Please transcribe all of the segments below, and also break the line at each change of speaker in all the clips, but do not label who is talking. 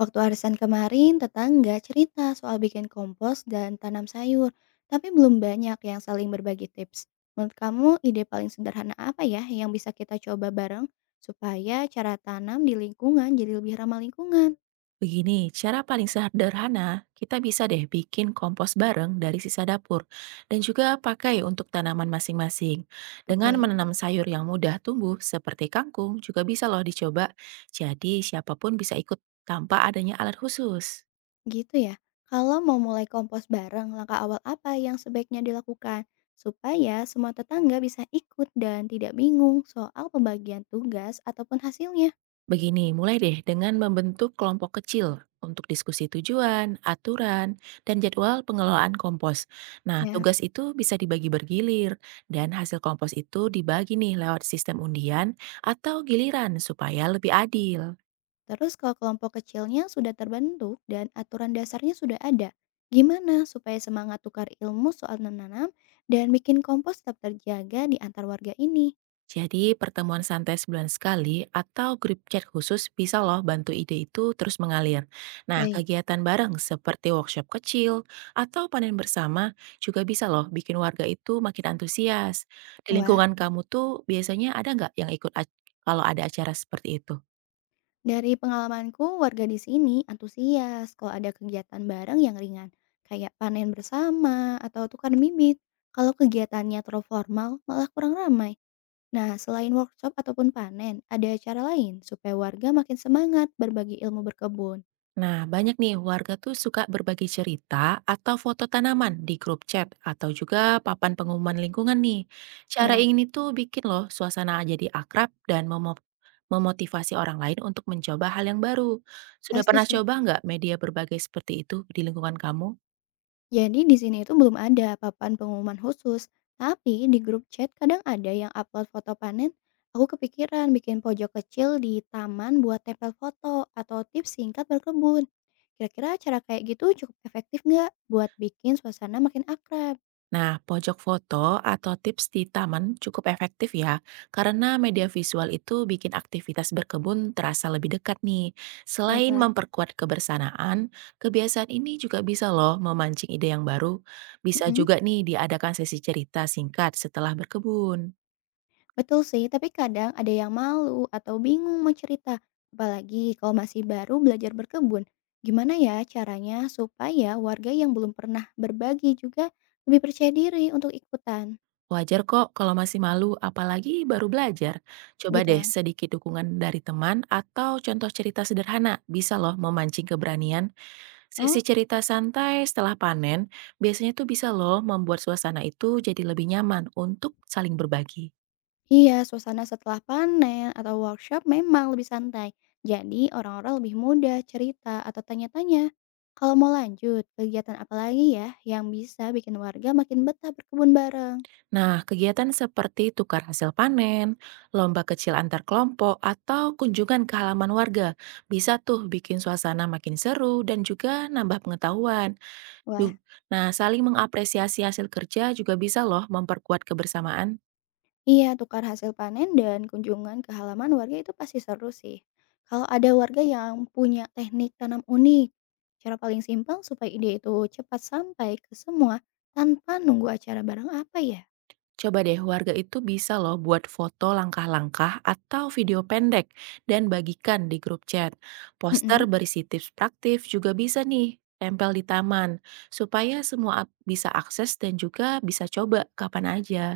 Waktu arisan kemarin, tetangga cerita soal bikin kompos dan tanam sayur, tapi belum banyak yang saling berbagi tips. Menurut kamu, ide paling sederhana apa ya yang bisa kita coba bareng supaya cara tanam di lingkungan jadi lebih ramah lingkungan?
Begini, cara paling sederhana, kita bisa deh bikin kompos bareng dari sisa dapur dan juga pakai untuk tanaman masing-masing. Dengan
Oke,
menanam sayur yang mudah tumbuh seperti kangkung juga bisa loh dicoba. Jadi siapapun bisa ikut tanpa adanya alat khusus.
gitu ya. Kalau mau mulai kompos bareng, langkah awal apa yang sebaiknya dilakukan supaya semua tetangga bisa ikut dan tidak bingung soal pembagian tugas ataupun hasilnya?
Begini, mulai deh dengan membentuk kelompok kecil untuk diskusi tujuan, aturan, dan jadwal pengelolaan kompos. Nah,
Ya.
tugas itu bisa dibagi bergilir, dan hasil kompos itu dibagi nih lewat sistem undian atau giliran supaya lebih adil.
Terus kalau kelompok kecilnya sudah terbentuk dan aturan dasarnya sudah ada, gimana supaya semangat tukar ilmu soal menanam dan bikin kompos tetap terjaga di antar warga ini?
Jadi pertemuan santai sebulan sekali atau grup chat khusus bisa loh bantu ide itu terus mengalir. Nah,
Baik.
kegiatan bareng seperti workshop kecil atau panen bersama juga bisa loh bikin warga itu makin antusias. Di
Wah,
lingkungan kamu tuh biasanya ada nggak yang ikut kalau ada acara seperti itu?
dari pengalamanku warga di sini antusias kalau ada kegiatan bareng yang ringan, kayak panen bersama atau tukar bibit. Kalau kegiatannya terlalu formal, malah kurang ramai. Nah, selain workshop ataupun panen, ada cara lain supaya warga makin semangat berbagi ilmu berkebun.
Nah, banyak nih warga tuh suka berbagi cerita atau foto tanaman di grup chat atau juga papan pengumuman lingkungan nih. Cara
Siap,
ini tuh bikin loh suasana jadi akrab dan memotivasi orang lain untuk mencoba hal yang baru. Sudah
pasti
pernah
sih.
coba nggak media berbagai seperti itu di lingkungan kamu?
Jadi di sini itu belum ada papan pengumuman khusus, tapi di grup chat kadang ada yang upload foto panen. Aku kepikiran bikin pojok kecil di taman buat tempel foto atau tips singkat berkebun. Kira-kira cara kayak gitu cukup efektif nggak buat bikin suasana makin akrab?
Nah, pojok foto atau tips di taman cukup efektif ya, karena media visual itu bikin aktivitas berkebun terasa lebih dekat nih. Selain
Baiklah.
memperkuat kebersamaan, kebiasaan ini juga bisa loh memancing ide yang baru. Bisa
Mm-mm.
juga nih diadakan sesi cerita singkat setelah berkebun.
Betul sih, tapi kadang ada yang malu atau bingung mau cerita, apalagi kalau masih baru belajar berkebun. Gimana ya caranya supaya warga yang belum pernah berbagi juga lebih percaya diri untuk ikutan,
Wajar kok kalau masih malu, apalagi baru belajar. Coba
gitu
deh
lah.
sedikit dukungan dari teman atau contoh cerita sederhana, bisa loh memancing keberanian. Sesi
Oh,
cerita santai setelah panen biasanya tuh bisa loh membuat suasana itu jadi lebih nyaman untuk saling berbagi.
iya, suasana setelah panen atau workshop memang lebih santai. Jadi orang-orang lebih mudah cerita atau tanya-tanya. Kalau mau lanjut, kegiatan apa lagi ya yang bisa bikin warga makin betah berkebun bareng?
Nah, kegiatan seperti tukar hasil panen, lomba kecil antar kelompok, atau kunjungan ke halaman warga bisa tuh bikin suasana makin seru dan juga nambah pengetahuan.
Wah,
Ju- Nah, saling mengapresiasi hasil kerja juga bisa loh memperkuat kebersamaan.
iya, tukar hasil panen dan kunjungan ke halaman warga itu pasti seru sih. Kalau ada warga yang punya teknik tanam unik, cara paling simpel supaya ide itu cepat sampai ke semua tanpa nunggu acara bareng apa ya?
Coba deh warga itu bisa loh buat foto langkah-langkah atau video pendek dan bagikan di grup chat. Poster
Mm-mm.
berisi tips praktif juga bisa nih tempel di taman supaya semua bisa akses dan juga bisa coba kapan aja.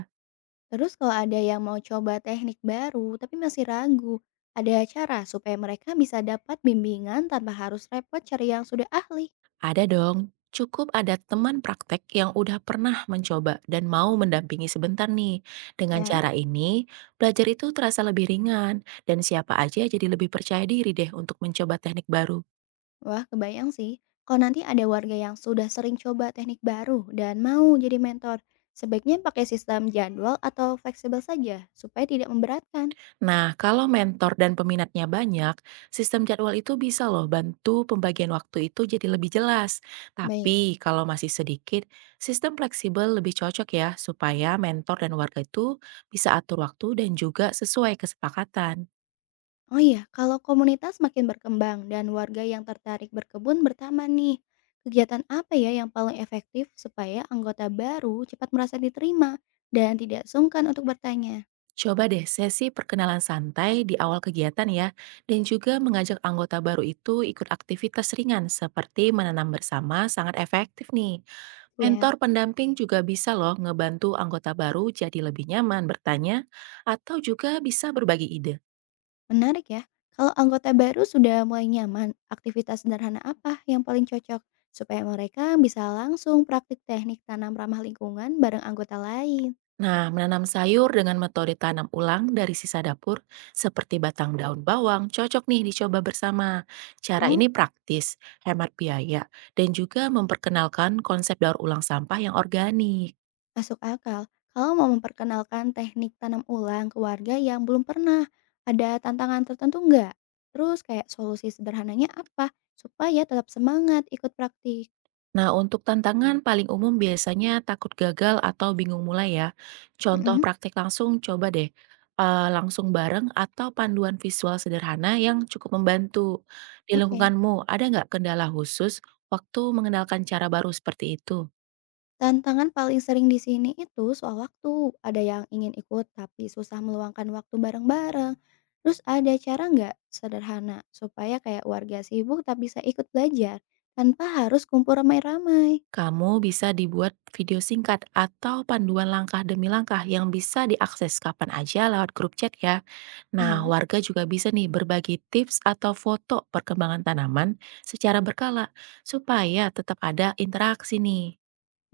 Terus kalau ada yang mau coba teknik baru tapi masih ragu, ada cara supaya mereka bisa dapat bimbingan tanpa harus repot cari yang sudah ahli,
Ada dong, cukup ada teman praktek yang udah pernah mencoba dan mau mendampingi sebentar nih. Dengan
ya?
cara ini, belajar itu terasa lebih ringan dan siapa aja jadi lebih percaya diri deh untuk mencoba teknik baru.
Wah, kebayang sih. Kalau nanti ada warga yang sudah sering coba teknik baru dan mau jadi mentor, sebaiknya pakai sistem jadwal atau fleksibel saja supaya tidak memberatkan.
Nah, kalau mentor dan peminatnya banyak, sistem jadwal itu bisa loh bantu pembagian waktu itu jadi lebih jelas.
Baik.
Tapi kalau masih sedikit, sistem fleksibel lebih cocok ya supaya mentor dan warga itu bisa atur waktu dan juga sesuai kesepakatan.
Oh iya, kalau komunitas makin berkembang dan warga yang tertarik berkebun bertaman nih, kegiatan apa ya yang paling efektif supaya anggota baru cepat merasa diterima dan tidak sungkan untuk bertanya?
Coba deh sesi perkenalan santai di awal kegiatan ya, dan juga mengajak anggota baru itu ikut aktivitas ringan seperti menanam bersama sangat efektif nih.
Ya.
Mentor pendamping juga bisa loh ngebantu anggota baru jadi lebih nyaman bertanya atau juga bisa berbagi ide.
Menarik ya. Kalau anggota baru sudah mulai nyaman, aktivitas sederhana apa yang paling cocok supaya mereka bisa langsung praktik teknik tanam ramah lingkungan bareng anggota lain?
Nah, menanam sayur dengan metode tanam ulang dari sisa dapur seperti batang daun bawang cocok nih dicoba bersama. Cara
Oh,
ini praktis, hemat biaya, dan juga memperkenalkan konsep daur ulang sampah yang organik.
masuk akal. Kalau mau memperkenalkan teknik tanam ulang ke warga yang belum pernah, ada tantangan tertentu nggak? Terus kayak solusi sederhananya apa supaya tetap semangat ikut praktik?
Nah, untuk tantangan paling umum biasanya takut gagal atau bingung mulai ya. Contoh
Mm-mm.
praktek langsung coba deh. Langsung bareng atau panduan visual sederhana yang cukup membantu. Di
Oke.
lingkunganmu ada nggak kendala khusus waktu mengenalkan cara baru seperti itu?
Tantangan paling sering di sini itu soal waktu. Ada yang ingin ikut tapi susah meluangkan waktu bareng-bareng. Terus ada cara nggak sederhana supaya kayak warga sibuk tak bisa ikut belajar tanpa harus kumpul ramai-ramai?
Kamu bisa dibuat video singkat atau panduan langkah demi langkah yang bisa diakses kapan aja lewat grup chat ya. Nah,
Aha,
warga juga bisa nih berbagi tips atau foto perkembangan tanaman secara berkala supaya tetap ada interaksi nih.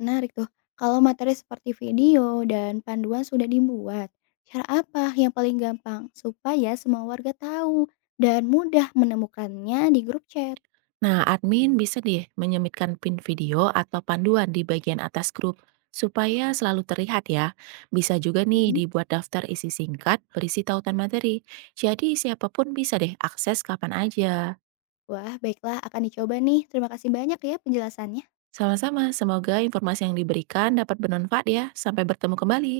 menarik tuh. Kalau materi seperti video dan panduan sudah dibuat, cara apa yang paling gampang supaya semua warga tahu dan mudah menemukannya di grup chat?
Nah, admin bisa deh menyemitkan pin video atau panduan di bagian atas grup supaya selalu terlihat ya. Bisa juga nih
Mhm.
dibuat daftar isi singkat berisi tautan materi. Jadi siapapun bisa deh akses kapan aja.
Wah, baiklah akan dicoba nih. Terima kasih banyak ya penjelasannya.
Sama-sama, semoga informasi yang diberikan dapat bermanfaat ya. Sampai bertemu kembali.